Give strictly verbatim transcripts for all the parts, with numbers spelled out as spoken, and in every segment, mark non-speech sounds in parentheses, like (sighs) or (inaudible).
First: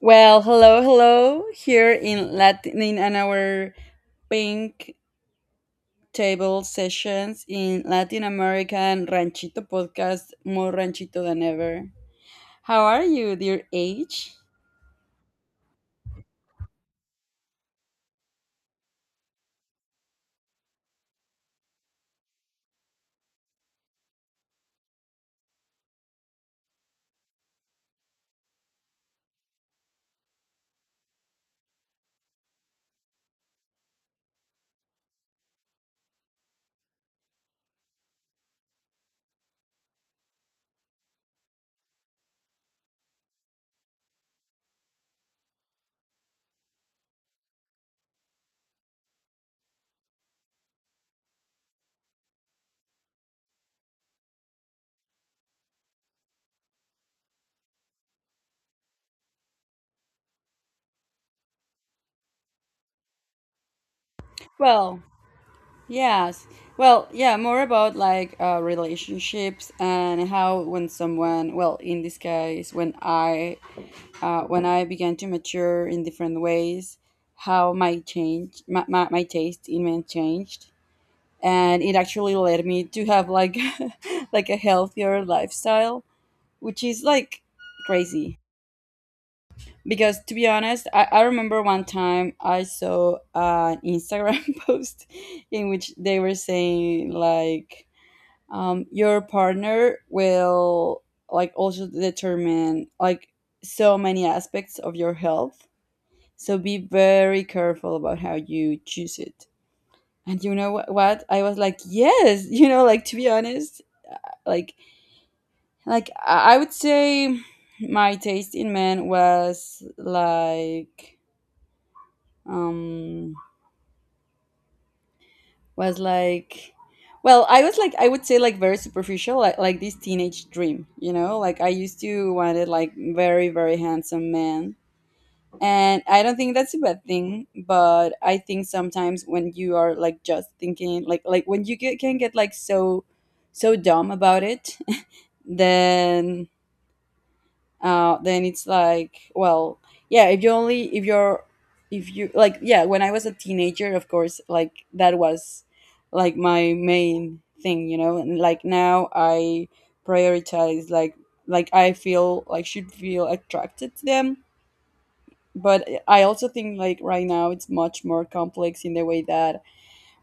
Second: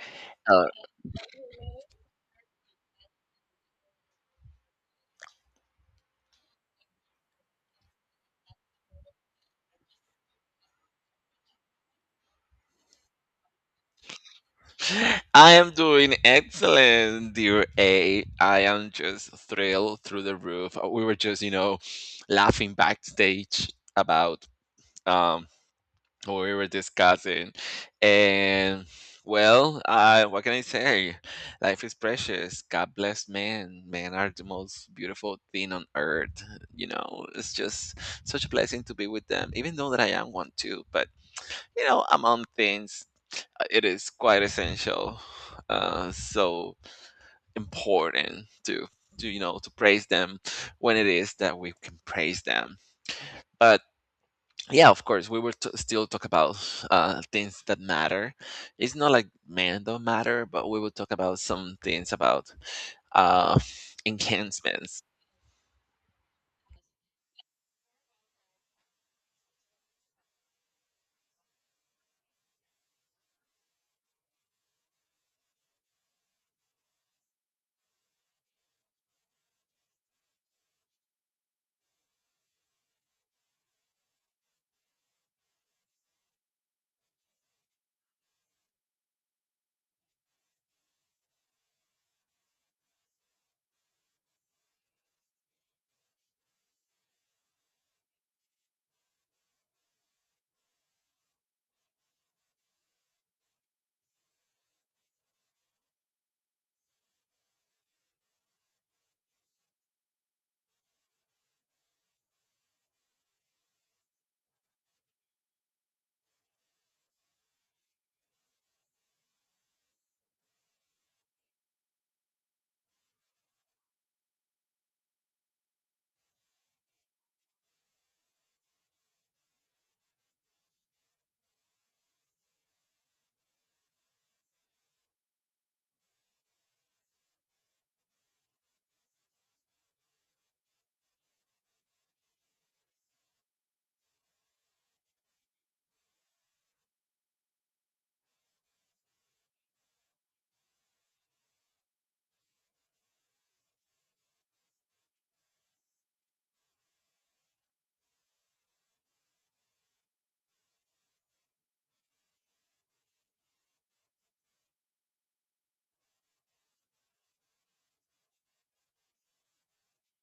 Well, Uh, hello, hello. Here in Latin in an our pink table sessions in Latin American Ranchito podcast, more ranchito than ever. How are you, dear H? I am doing excellent, dear A. I am just thrilled through the roof. Uh, We were just, you know, laughing backstage about um what we were discussing. And well, uh, what can I say? Life is precious. God bless man. Men are the most beautiful thing on earth. You know, it's just such a blessing to be with them, even though that I am one too. But, you know, among things, uh, it is quite essential, uh, so important to, to, you know, to praise them when it is that we can praise them. But yeah, of course we will t- still talk about uh, things that matter. It's not like men don't matter, but we will talk about some things about uh, (laughs) Well, enhancements. yes. Well, yeah, more about like uh, relationships and how when someone, well, in this case, when I uh, when I began to mature in different ways, how my change my, my, my taste in men changed, and it actually led me to have like (laughs) like a healthier lifestyle, which is like crazy because, to be honest, i, I remember one time I saw an Instagram (laughs) post in which they were saying like, um, your partner will like also determine like so many aspects of your health, so be very careful about how you choose it. And you know wh- what? I was like, yes, (laughs) you know, like, to be honest, like, like i I would say my taste in men was like, um was like, well, i was like i would say like very superficial, like, like this teenage dream, you know, like I used to wanted like very, very handsome man. And I don't think that's a bad thing, but I think sometimes when you are like just thinking like, like when you get, can get like so so dumb about it. (laughs) then uh, then it's like, well, yeah, if you only, if you're, if you like, yeah, when I was a teenager, of course like that was like my main thing, you know, and like now I prioritize like, like I feel like should feel attracted to them, but I also think like right now it's much more complex in the way that,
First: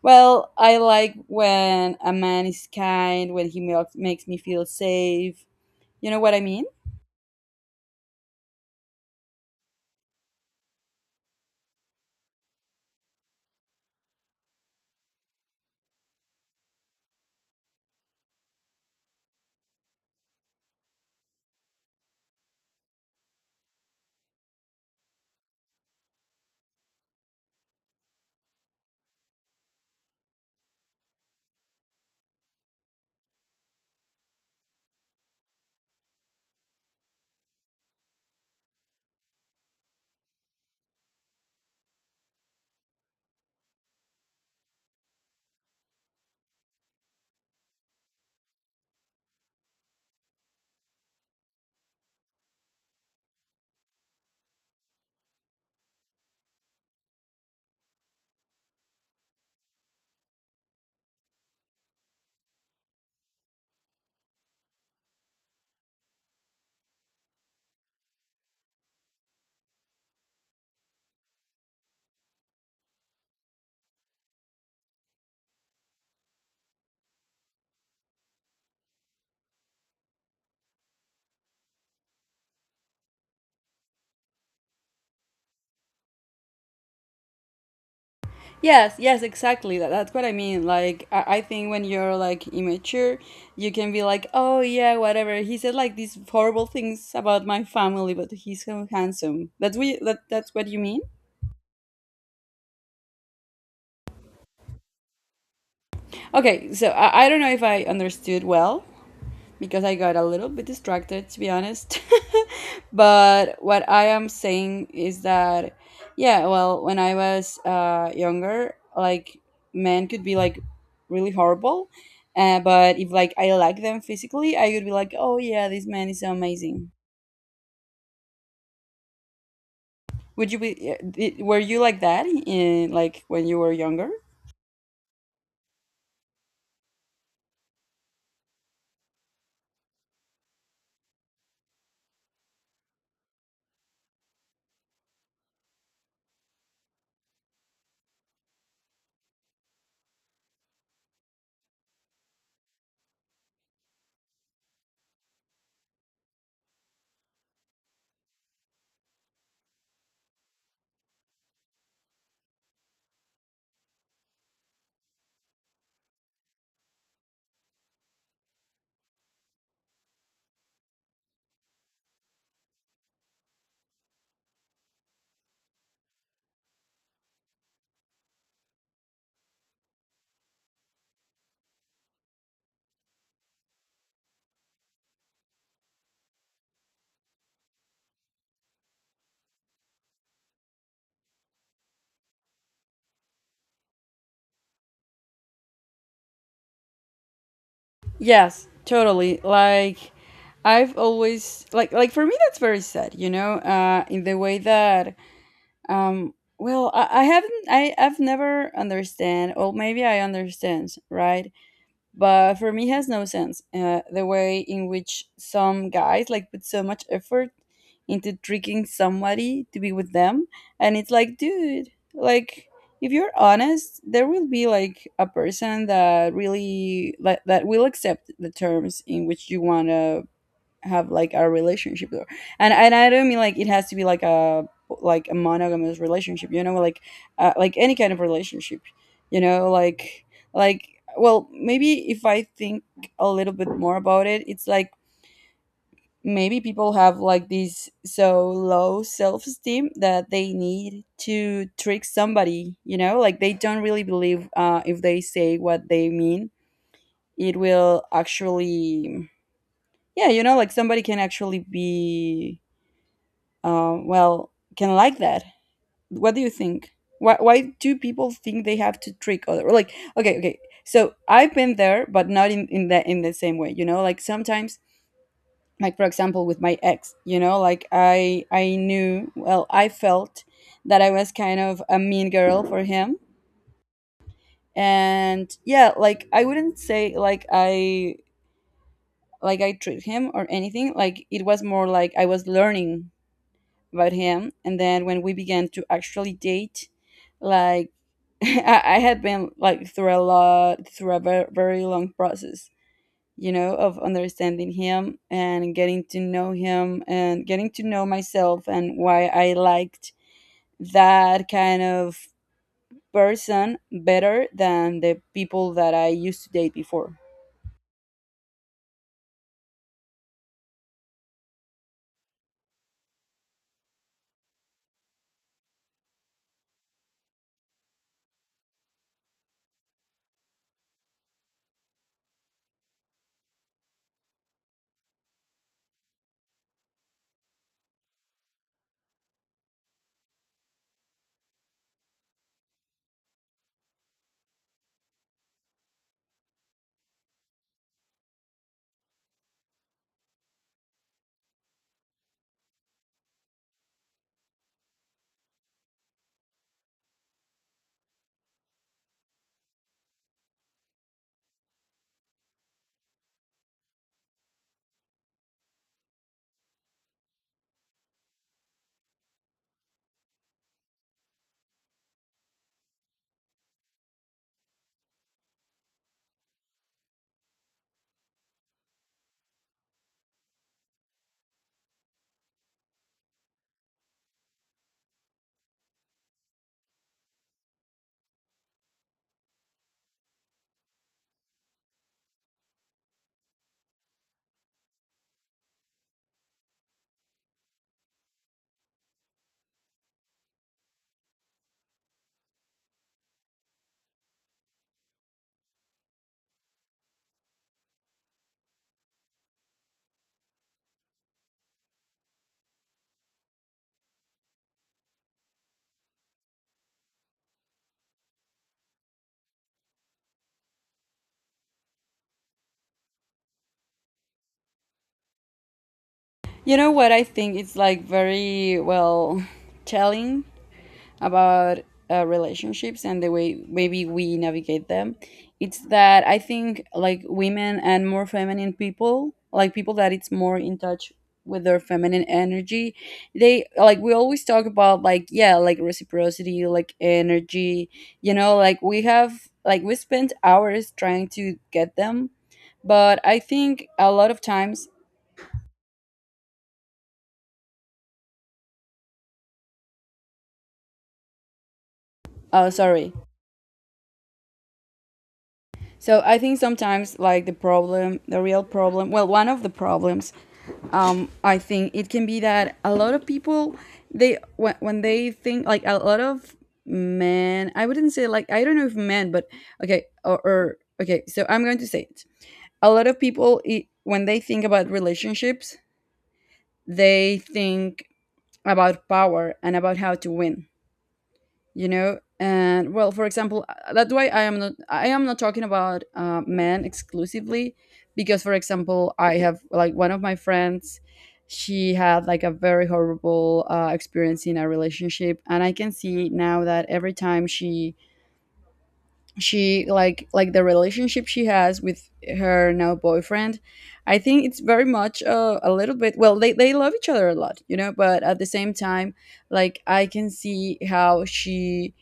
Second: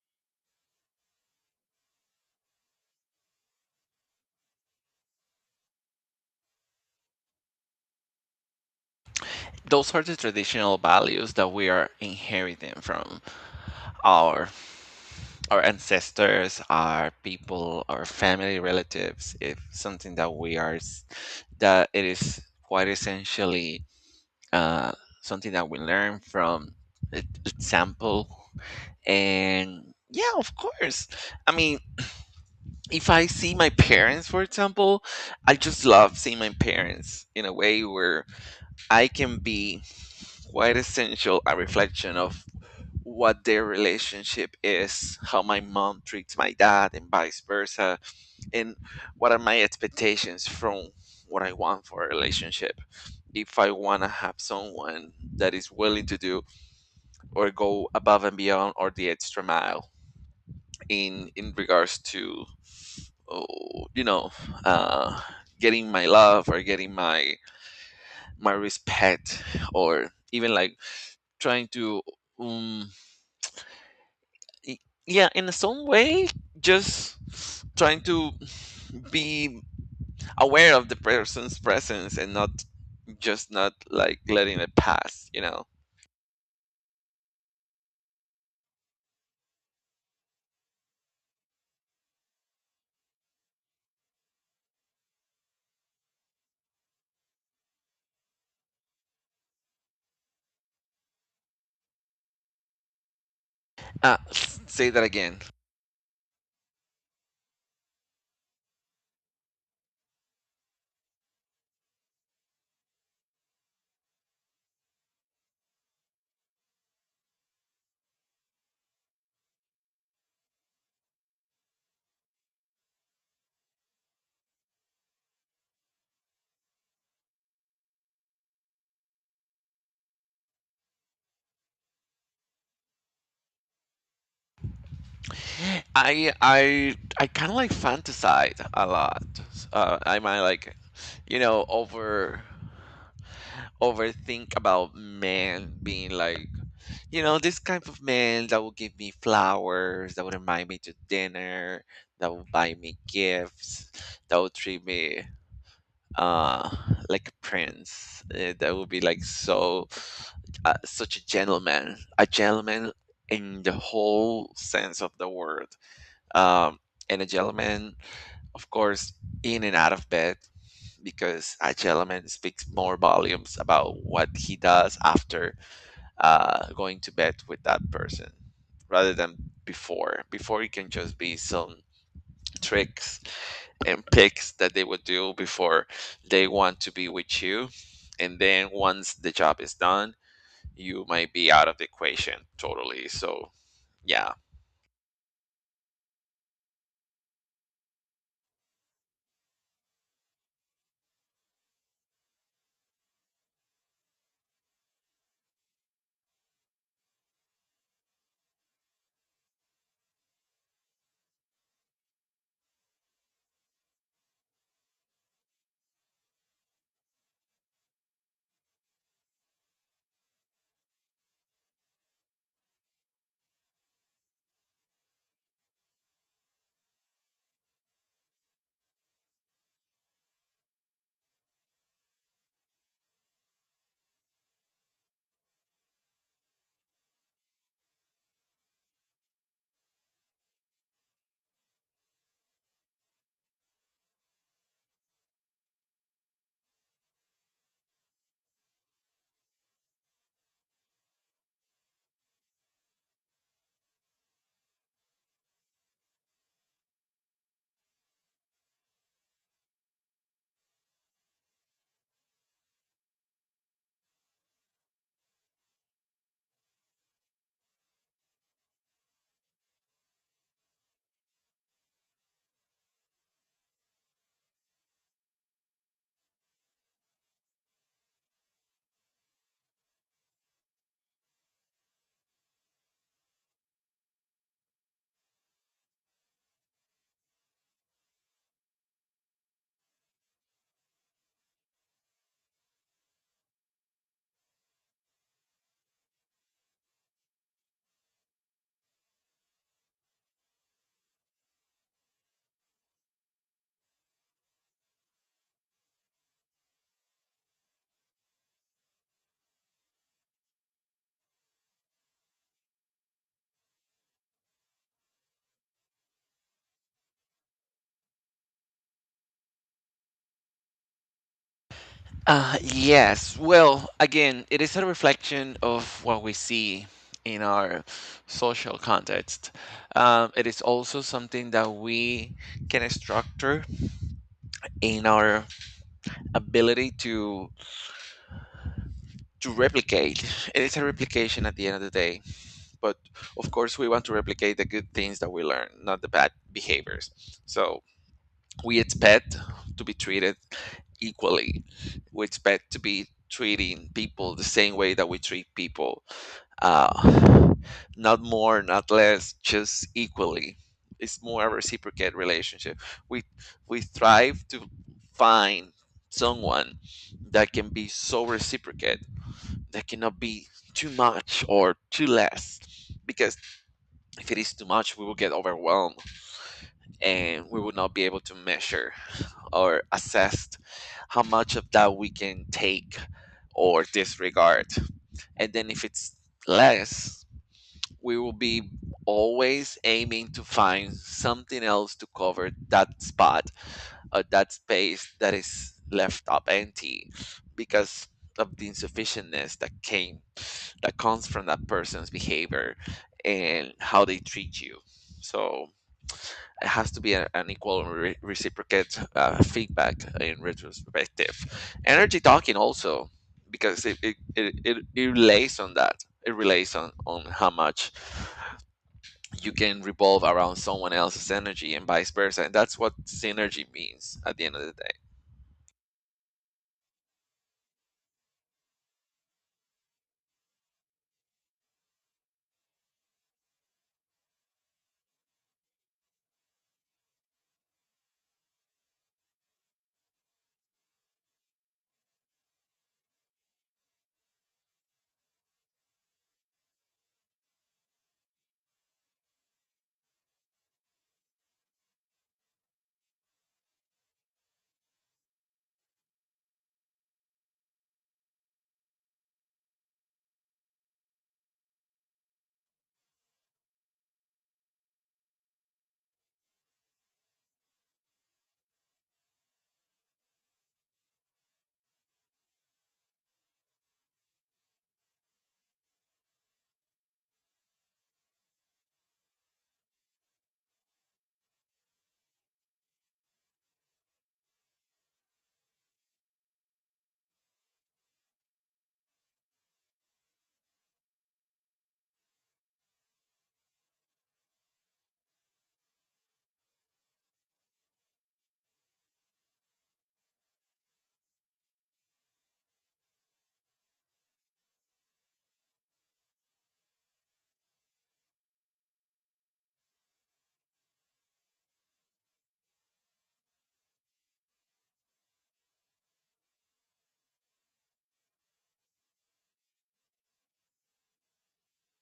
well, I like when a man is kind, when he makes makes me feel safe. You know what I mean? Those are the traditional values that we are inheriting from our our ancestors, our people, our family relatives. If something that we are s- that it is quite essentially uh, something that we learn from e- example. And yeah, of course. I mean, if I see my parents, for example, I just love seeing my parents in a way where I can be quite essential a reflection of what their relationship is, how my mom treats my dad, and vice versa, and what are my expectations from what I want for a relationship. If I want to have someone that is willing to do or go above and beyond or the extra mile in in regards to oh, you know, uh, getting my love or getting my my respect, or even like trying to, um, y- yeah, in some way, just trying to be aware of the person's presence and not just not like letting it pass. You know, Yes, yes, exactly. That, that's what I mean. Like, I, I think when you're like immature, you can be like, oh, yeah, whatever. He said like these horrible things about my family, but he's so handsome. That's what you, that, that's what you mean? uh, s- say that again. Okay, so I, I don't know if I understood well, because I got a little bit distracted, to be honest. (laughs) But what I am saying is that, yeah, well, when I was uh, younger, like men could be like really horrible. Uh, but if like I like them physically, I would be like, oh yeah, this man is so amazing. Would you be? uh, di- Were you like that in like when you were younger? I I I kind of like fantasize a lot. Uh, I might like, you know, over overthink about men being like, you know, this kind of man that will give me flowers, that would invite me to dinner, that will buy me gifts, that will treat me uh like a prince. Uh, that will be like so uh, such a gentleman, a gentleman in the whole sense of the word. Um, and a gentleman, of course, in and out of bed, because a gentleman speaks more volumes about what he does after uh, going to bed with that person rather than before. Before it can just be some tricks and picks that they would do before they want to be with you. And then once the job is done, you might be out of the equation totally. So, yeah. Yes, totally. Like I've always like like for me that's very sad, you know, uh in the way that. Um, well, I, I haven't, I, I've never understand, or maybe I understand, right? But for me, it has no sense. Uh, the way in which some guys like put so much effort into tricking somebody to be with them, and it's like, dude, like if you're honest, there will be like a person that really like that will accept the terms in which you wanna have like a relationship, or and and I don't mean like it has to be like a like a monogamous relationship, you know, like uh, like any kind of relationship, you know, like like well, maybe if I think a little bit more about it, it's like maybe people have like this so low self-esteem that they need to trick somebody, you know, like they don't really believe uh, if they say what they mean, it will actually, yeah, you know, like somebody can actually be, um, well, can like that. What do you think? Why, why do people think they have to trick other? Like, okay, okay, so I've been there, but not in in that in the same way, you know, like sometimes, like for example, with my ex, you know, like i i knew, well, I felt that I was kind of a mean girl for him. And yeah, like I wouldn't say like I, like I treat him or anything, like it was more like I was learning about him. And then when we began to actually date, like (laughs) I, I had been like through a lot, through a very, very long process, you know, of understanding him and getting to know him and getting to know myself and why I liked that kind of person better than the people that I used to date before. Uh, yes. Well, again, it is a reflection of what we see in our social context. Um, it is also something that we can structure in our ability to to replicate. It is a replication at the end of the day, but of course, we want to replicate the good things that we learn, not the bad behaviors. So we expect to be treated equally. We expect to be treating people the same way that we treat people, uh, not more, not less, just equally. It's more a reciprocate relationship. We we strive to find someone that can be so reciprocate, that cannot be too much or too less, because if it is too much we will get overwhelmed and we will not be able to measure or assessed how much of that we can take or disregard. And then if it's less, we will be always aiming to find something else to cover that spot or that space that is left up empty because of the insufficientness that came that comes from that person's behavior and how they treat you. So it has to be a- an equal and re- reciprocate uh, feedback in retrospective. Energy talking also, because it, it, it, it, relates on that. It relates on, on how much you can revolve around someone else's energy and vice versa. And that's what synergy means at the end of the day. You know what I think it's like very well telling about uh, relationships and the way maybe we navigate them, it's that I think like women and more feminine people, like people that it's more in touch with their feminine energy, they like, we always talk about like, yeah, like reciprocity, like energy, you know, like we have like we spent hours trying to get them, but I think a lot of times, oh sorry. So I think sometimes like the problem, the real problem, well, one of the problems, um, I think it can be that a lot of people, they when, when they think like a lot of men, I wouldn't say like I don't know if men, but okay, or, or okay, so I'm going to say it. A lot of people it, when they think about relationships, they think about power and about how to win, you know. And well, for example, uh, that's why i am not i am not talking about uh, men exclusively, because for example I have like one of my friends, she had like a very horrible uh, experience in a relationship, and I can see now that every time she she like like the relationship she has with her now boyfriend, I think it's very much uh, a little bit, well, they, they love each other a lot, you know, but at the same time, like I can see how she,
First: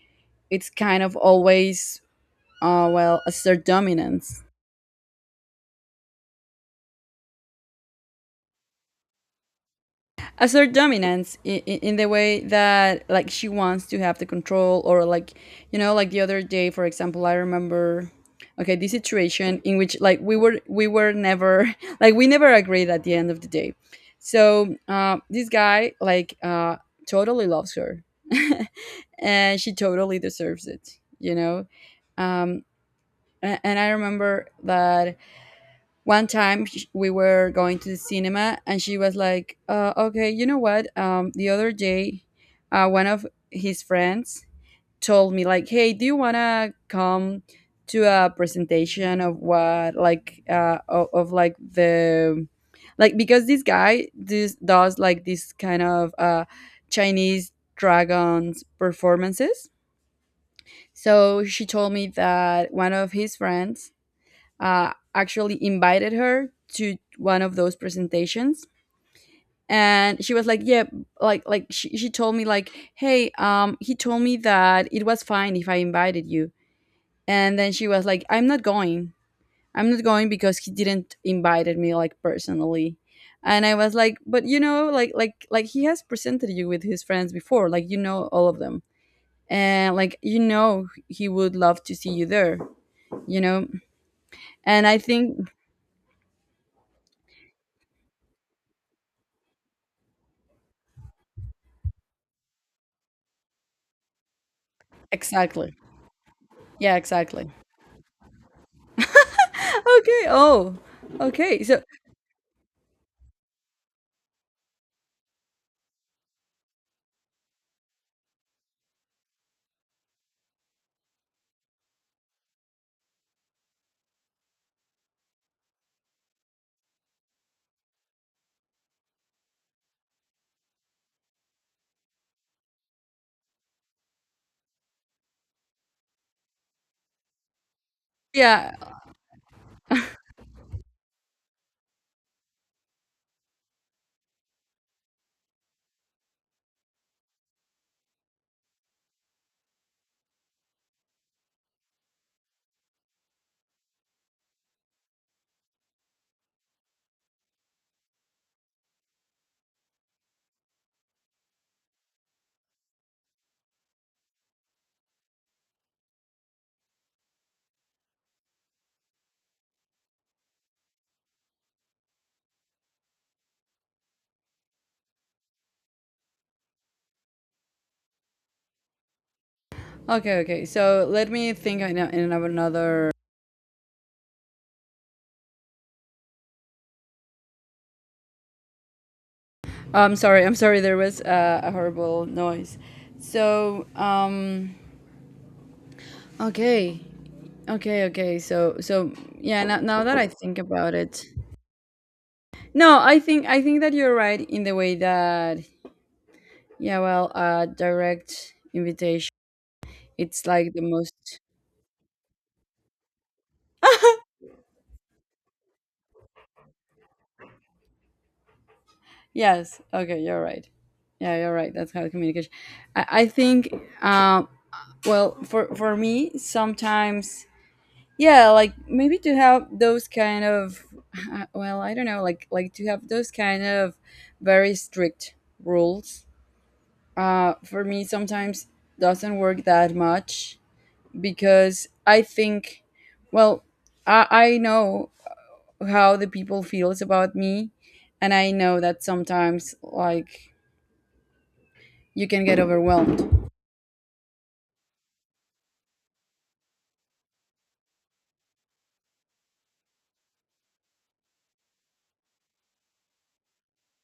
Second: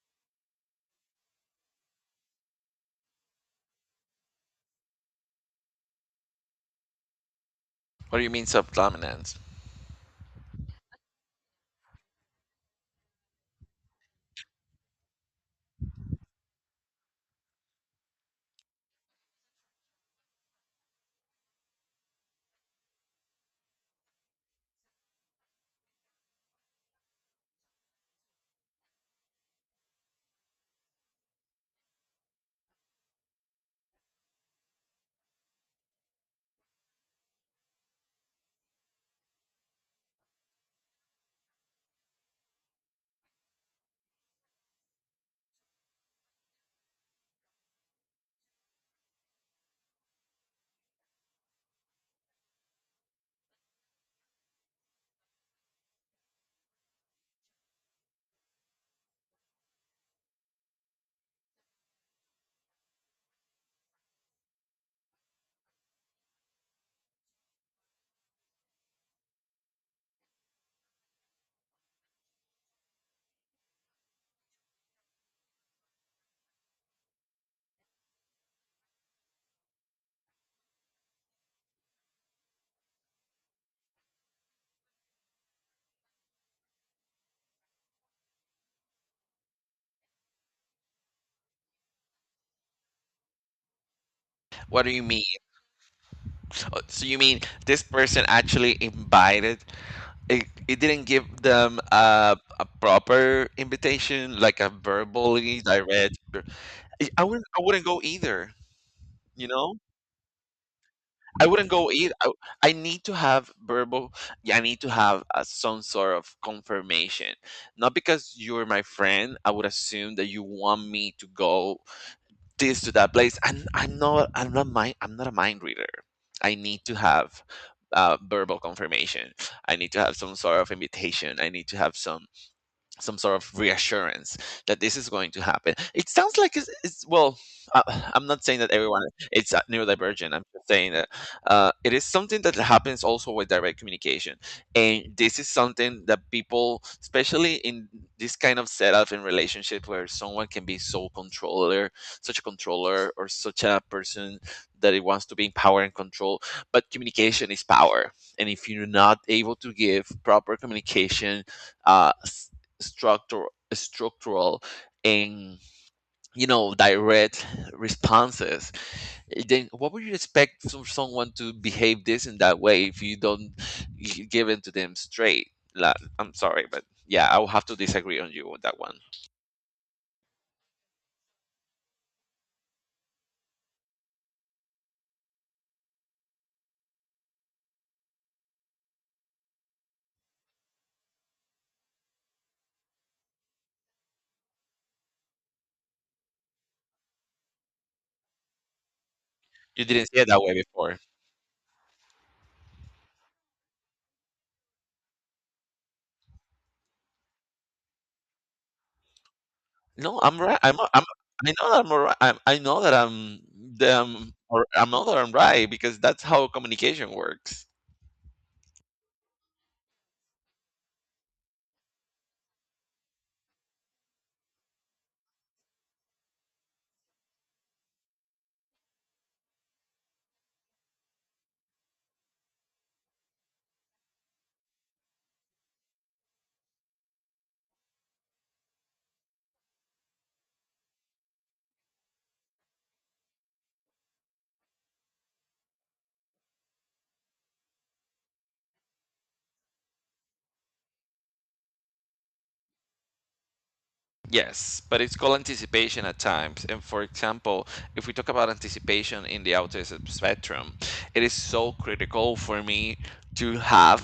it's kind of always, uh, well, assert dominance. What do you mean subdominance? Assert dominance in, in the way that like she wants to have the control or like, you know, like the other day, for example, I remember, okay, this situation in which like we were we were never (laughs) like we never agreed at the end of the day. So uh, this guy like, uh, totally loves her (laughs) and she totally deserves it, you know. um, a- and I remember that one time, sh- we were going to the cinema, and she was like, uh, okay, you know what, um, the other day, uh, one of his friends told me like, hey, do you want to come to a presentation of what like, uh, of, of like the, like because this guy this does like this kind of uh, Chinese dragons performances. So she told me that one of his friends uh, actually invited her to one of those presentations, and she was like, yeah, like like she, she told me like, hey, um, he told me that it was fine if I invited you. And then she was like, I'm not going. I'm not going because he didn't invited me like personally. And I was like, but you know like like like he has presented you with his friends before, like you know all of them, and like, you know, he would love to see you there, you know. What And do I you mean? think Uh, So you mean this person actually invited? It, it didn't give them a, a proper invitation, like a verbally exactly, direct. yeah, I I wouldn't exactly. I wouldn't go either, you know? Okay. Oh. I Okay. wouldn't So go either. I, I need to have verbal, yeah, I need to have uh, some sort of confirmation. Not because you're my friend, I would assume that you want me to go this to that place. And I'm, not I'm not mind I'm not a mind reader. I need to have uh, verbal confirmation. I need to have some sort of invitation. I need to have some some sort of reassurance that this is going to happen. It sounds like it's, it's well, uh, I'm not saying that yeah. everyone it's uh, neurodivergent. I'm just saying that uh, it is something that happens also with direct communication, and this is something that people, especially in this kind of setup in relationship where someone can be so controller, such a controller, or such a person that it wants to be in power and control. But communication is power, and if you're not able to give proper communication uh, s- structural structural and you know direct responses. eh, then what would you expect from someone to behave this in that way if you don't g- give it to them straight? Like, I'm sorry, but yeah, I will have to disagree on you on that one. Okay. Okay. So let me think. I know in of another. I'm sorry. I'm sorry. There was uh, a horrible noise. So um. Okay. Okay. Okay. So so yeah. Now, You now didn't that see I it that way think about before. it, no, I think I think that you're right in the way that, yeah. Well, uh, direct invitation. No, I'm It's right. like I'm, the I'm most. I know that I'm right. I'm, I know that I'm that I'm, (laughs) or I know that I'm right because that's how communication works. Yes. Okay. You're right. Yeah. You're right. That's how communication. I, I think, um well, for for me, sometimes, yeah, like maybe to have those kind of, (laughs) well, I don't know, like, like to have those kind of very strict rules. Uh, for me, sometimes doesn't work that much because I think, well, I I know how the people feels about me, and I know that sometimes like you can get overwhelmed. Yes, but it's called anticipation at times. And for example, if we talk about anticipation in the autism spectrum, it is so critical for me to have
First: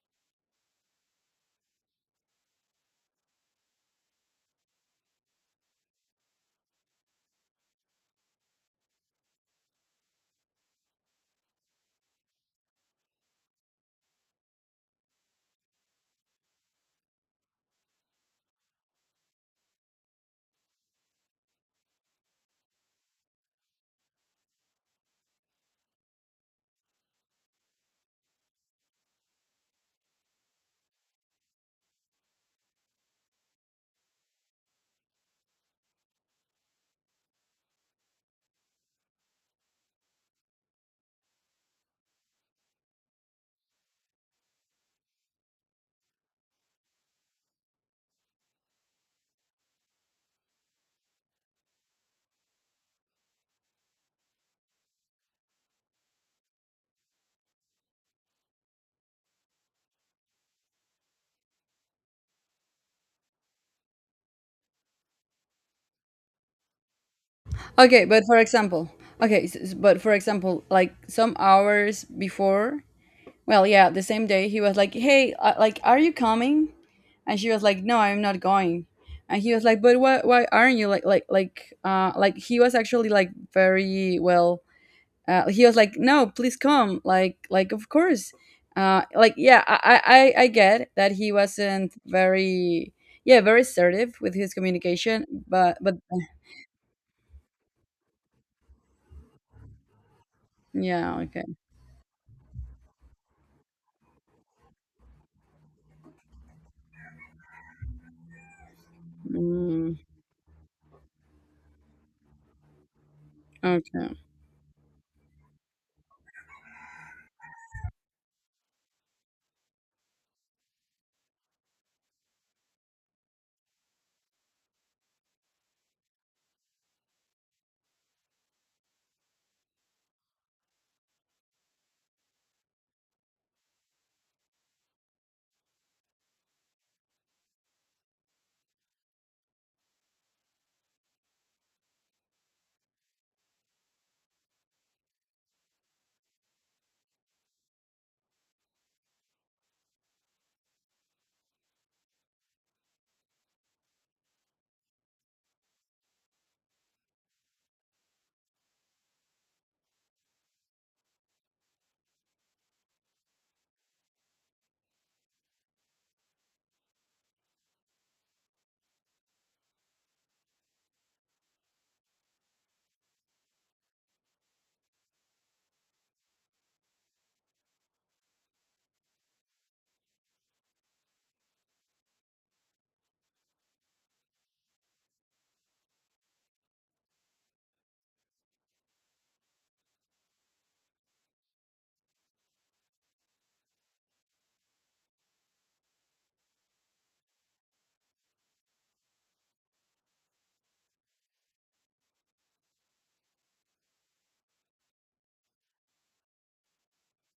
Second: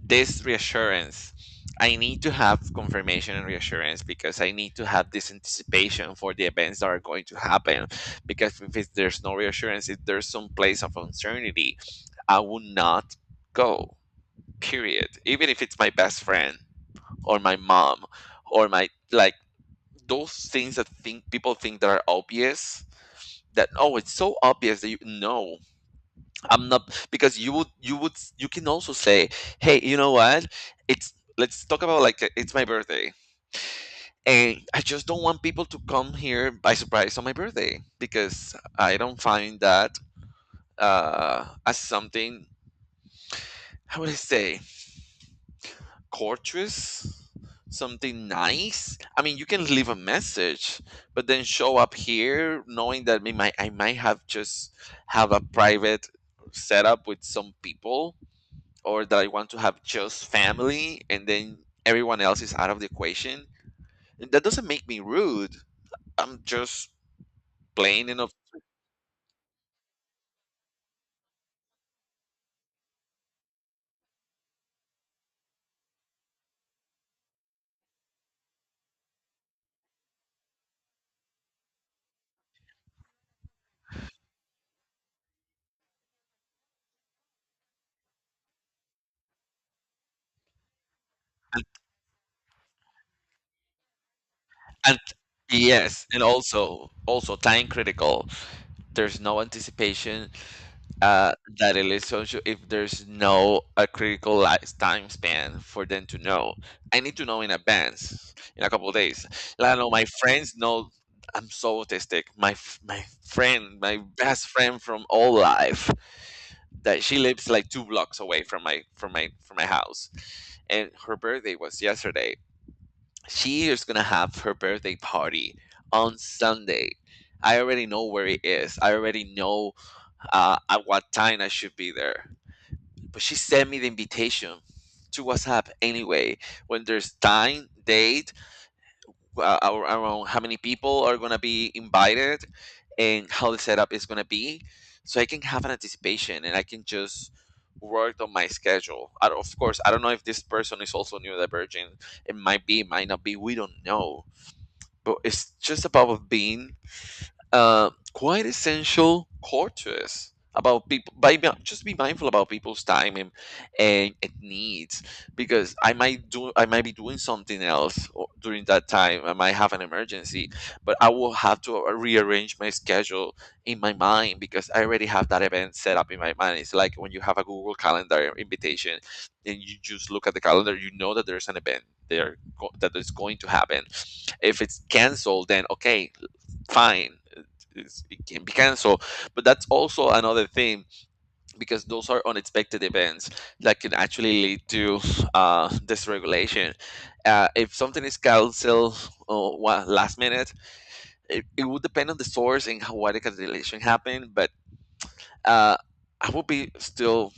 this reassurance. I need to have confirmation and reassurance because I need to have this anticipation for the events that are going to happen. Because if it's, there's no reassurance, if there's some place of uncertainty, I will not go. Period. Even if it's my best friend or my mom or my like those things that think people think that are obvious that oh it's so obvious that you no I'm not, because you would you would you can also say hey you know what it's let's talk about like uh, it's my birthday and I just don't want people to come here by surprise on my birthday because I don't find that uh as something, how would I say, courteous, something nice. I mean, you can leave a message, but then show up here knowing that we might I might have just have a private setup with some people, or that I want to have just family, and then everyone else is out of the equation. And that doesn't make me rude. I'm just Okay, plain but enough. for example, okay, s- s- but for example, like some hours before, well, yeah, the same day, he was like, "Hey, uh, like, are you coming?" And she was like, "No, I'm not going." And he was like, "But why? Why aren't you like like like uh like?" He was actually like very well. Uh, he was like, "No, please come." Like like of course. Uh, like yeah, I, I I I get that he wasn't very, yeah, very assertive with his And communication, but but yes, and also also time critical. There's no anticipation yeah, uh, okay. that it is social if there's no a critical li- time span for them to know. I need to know in advance, in a couple of days. Like, I know Mm. my friends know I'm so autistic. My f- my friend, my Okay. best friend from all life, that she lives like two blocks away from my from my from my house, and her birthday was yesterday. She is gonna have her birthday party on Sunday. I already know where it is. I already know uh, at what time I should be there. But she sent me the invitation to WhatsApp anyway. When there's time, date, uh, ar- around how many people are gonna be invited, and how the setup is gonna be, so I can have an anticipation and I can just work on my schedule. I don't- of course, I don't know if this person is also neurodivergent. It might be, might not be. We don't know. But it's just about being uh, quite essential courteous about people by be- just be mindful about people's time and, and, and needs, because I might do I might be doing something else o- during that time. I might have an emergency, but I will have to rearrange my schedule in my mind because I already have that event set up in my mind. It's like when you have a Google Calendar invitation and you just look at the calendar, you know that there's an event there go- that is going to happen. If it's canceled, then okay, fine, it's, it can be canceled. But that's also another thing, because those are unexpected events that can actually lead to uh, dysregulation. Uh, if something is canceled uh, wa- last minute, it, it would depend on the source and how, why the cancellation happened. But uh, I would be still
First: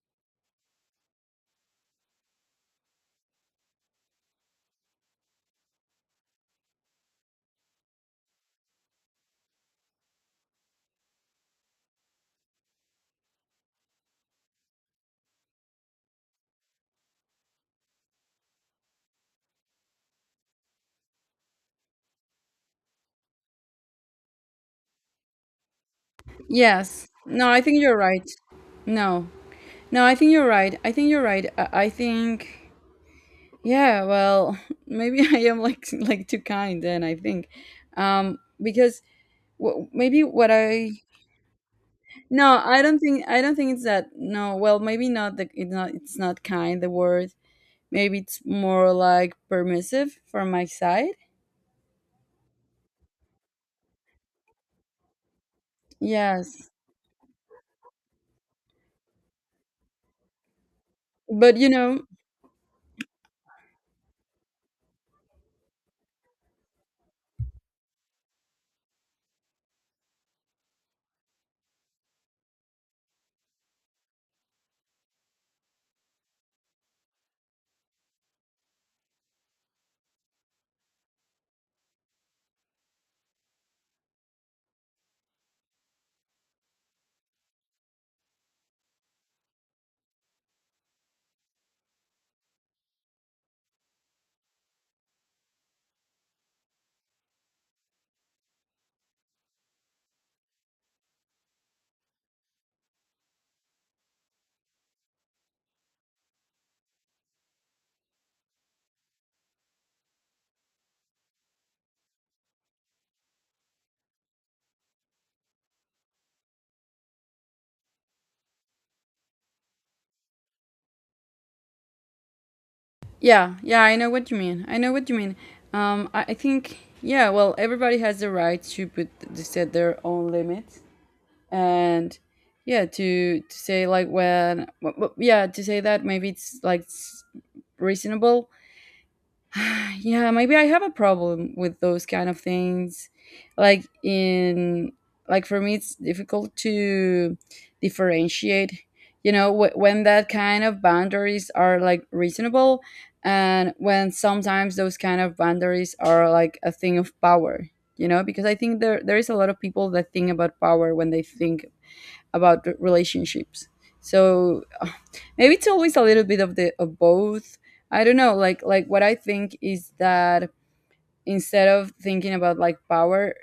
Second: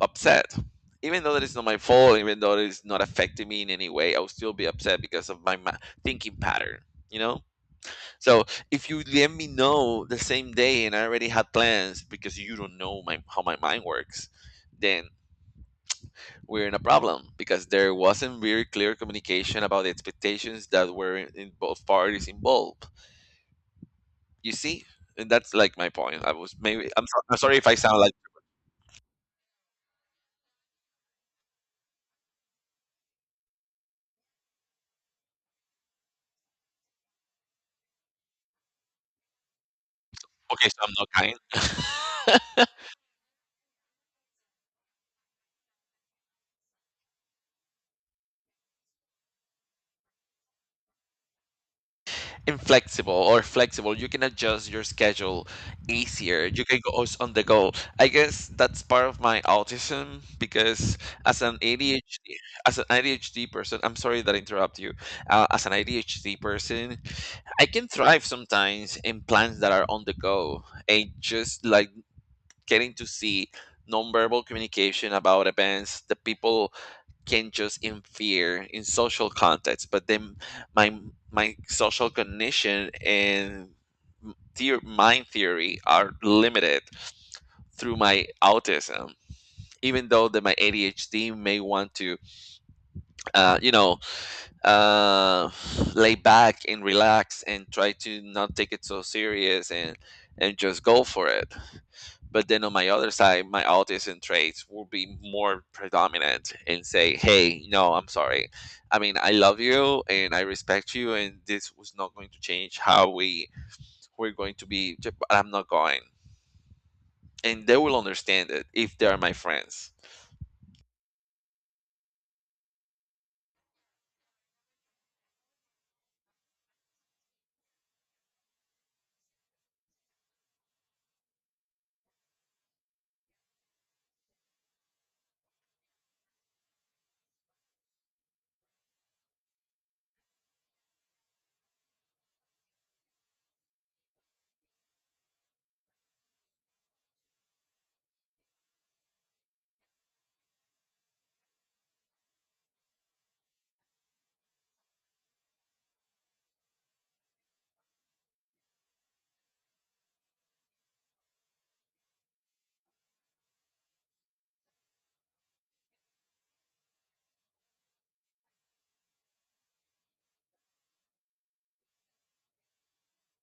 upset. Even though that it's not my fault, even though it's not affecting me in any way, I would still be upset because of my ma- thinking pattern, you know? So if you let me know the same day and I already had plans because you don't know my how my mind works, then we're in a problem because there wasn't very clear communication about the expectations that were in, in both parties involved. You see, and that's like my point. I was maybe I'm, Yes. so, I'm No, sorry I if I think you're sound like right. No. No, I think you're right. I think you're right. I, I think, yeah, well, (laughs) maybe I am like (laughs) like too kind then, I think. Um because, w- maybe what okay, so I, I'm not no, kind. (laughs) I don't think I don't think it's that. No, well, maybe not the it's not it's not kind the word. Maybe it's more like permissive from my side. Inflexible or flexible. You can adjust your schedule easier. You Yes. can go s- on the go. I guess that's part of my autism because as But an you know, A D H D, as an A D H D person, I'm sorry that I interrupt you. Uh, as an A D H D person, I can thrive sometimes in plans that are on the go and just like getting to see nonverbal communication about events, the people can just interfere in social context but then my my social cognition and theor- mind theory are limited through my autism even though that my adhd may want to uh, you know uh, lay back and relax and try to not take it so serious and and just go for it but then on my other side, my autism traits will be more predominant and say, hey, no, I'm sorry. I mean, I love you and I respect you, and this was not going to change how we we're going to be. But I'm not going. And they will understand it if they are my friends. yeah, yeah, I know what you mean. I know what you mean. Um, I, I think, yeah, well, everybody has the right to put to set their own limits, and yeah, to to say like when, w- w- yeah, to say that maybe it's like s- reasonable. (sighs) yeah, maybe I have a problem with those kind of things, like in, like for me it's difficult to differentiate, you know, wh- when that kind of boundaries are like reasonable and when sometimes those kind of boundaries are like a thing of power. You know, because I think there there is a lot of people that think about power when they think about the relationships. So uh, maybe it's always a little bit of the of both. I don't know. Like like what I think is that instead of thinking about like power,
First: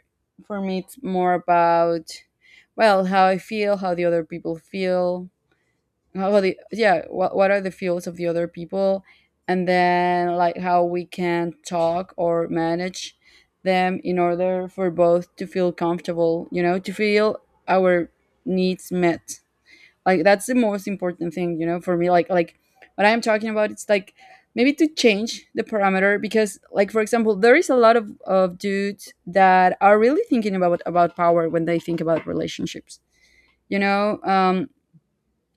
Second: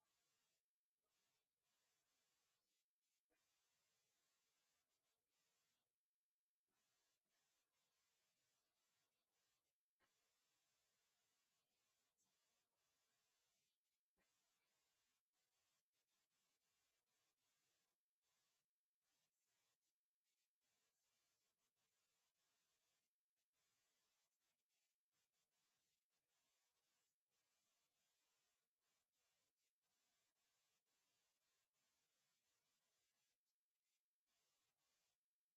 for me it's more about well how I feel, how the other people feel, how the yeah what what are the feels of the other people, and then like how we can talk or manage them in order for both to feel comfortable. You know, to feel our needs met, like that's the most important thing, you know, for me, like like what I'm talking about it's like maybe to change the parameter, because like for example there is a lot of, of dudes that are really thinking about about power when they think about relationships, you know. um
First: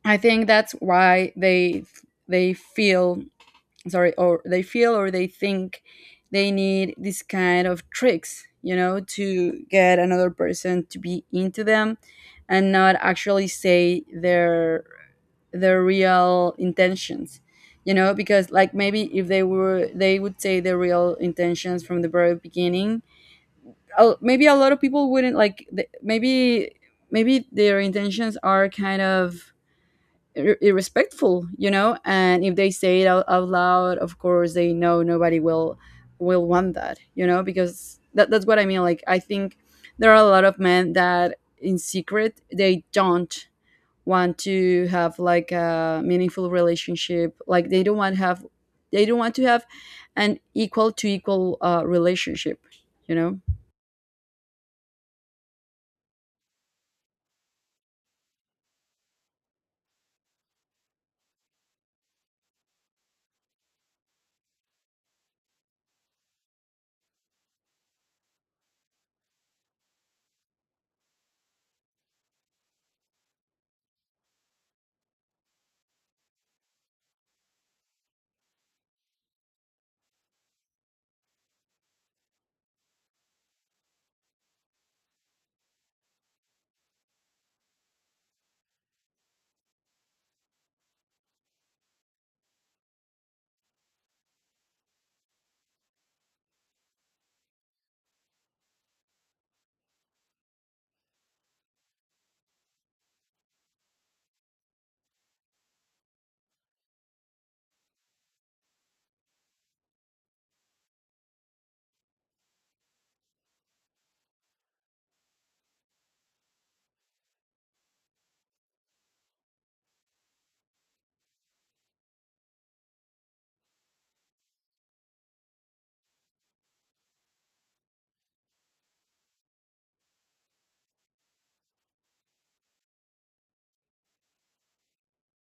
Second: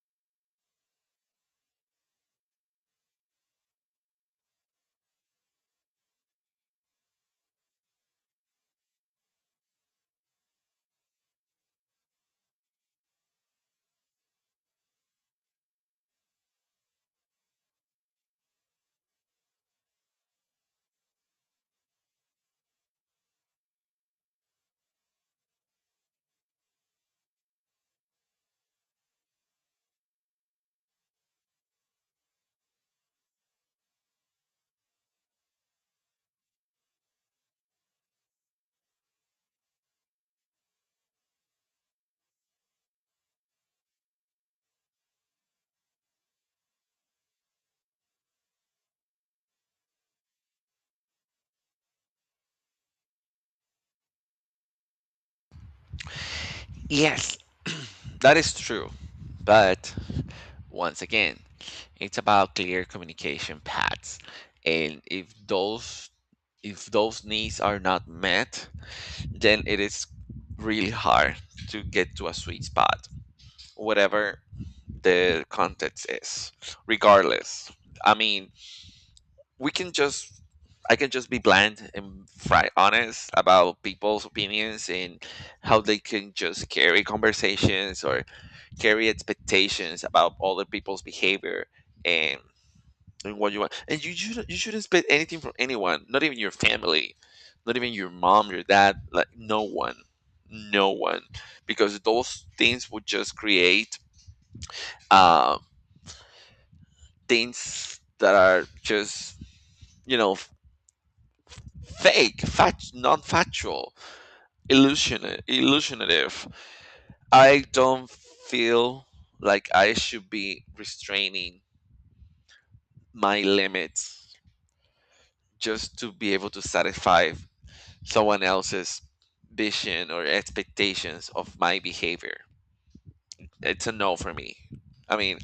I think that's why they they feel sorry or they feel or they think they need this kind of tricks, you know, to get another person to be into them and not actually say their their real intentions, you know, because like maybe if they were they would say their real intentions from the very beginning. Oh, maybe a lot of people wouldn't like th- maybe maybe their intentions are kind of ir- irrespectful, you know, and if they say it out, out loud, of course they know nobody will will want that, you know, because that, that's what I mean. Like I think there are a lot of men that in secret they don't want to have like a meaningful relationship, like they don't want have they don't want to have an equal to equal uh, relationship, you know. Yes, (clears throat) that is true. But once again, it's about clear communication paths. And if those if those needs are not met, then it is really hard to get to a sweet spot, whatever the context is, regardless. I mean, we can just, I can just be bland and fri- honest about people's opinions and how they can just carry conversations or carry expectations about other people's behavior. And. And what you want, and you should you should expect anything from anyone, not even your family, not even your mom, your dad, like no one, no one, because those things would just create uh, things that are just you know f- fake, fact, non-factual, illusion, illusionative. I don't feel like I should be restraining my limits just to be able to satisfy someone else's vision or expectations of my behavior. It's a no for me. I mean,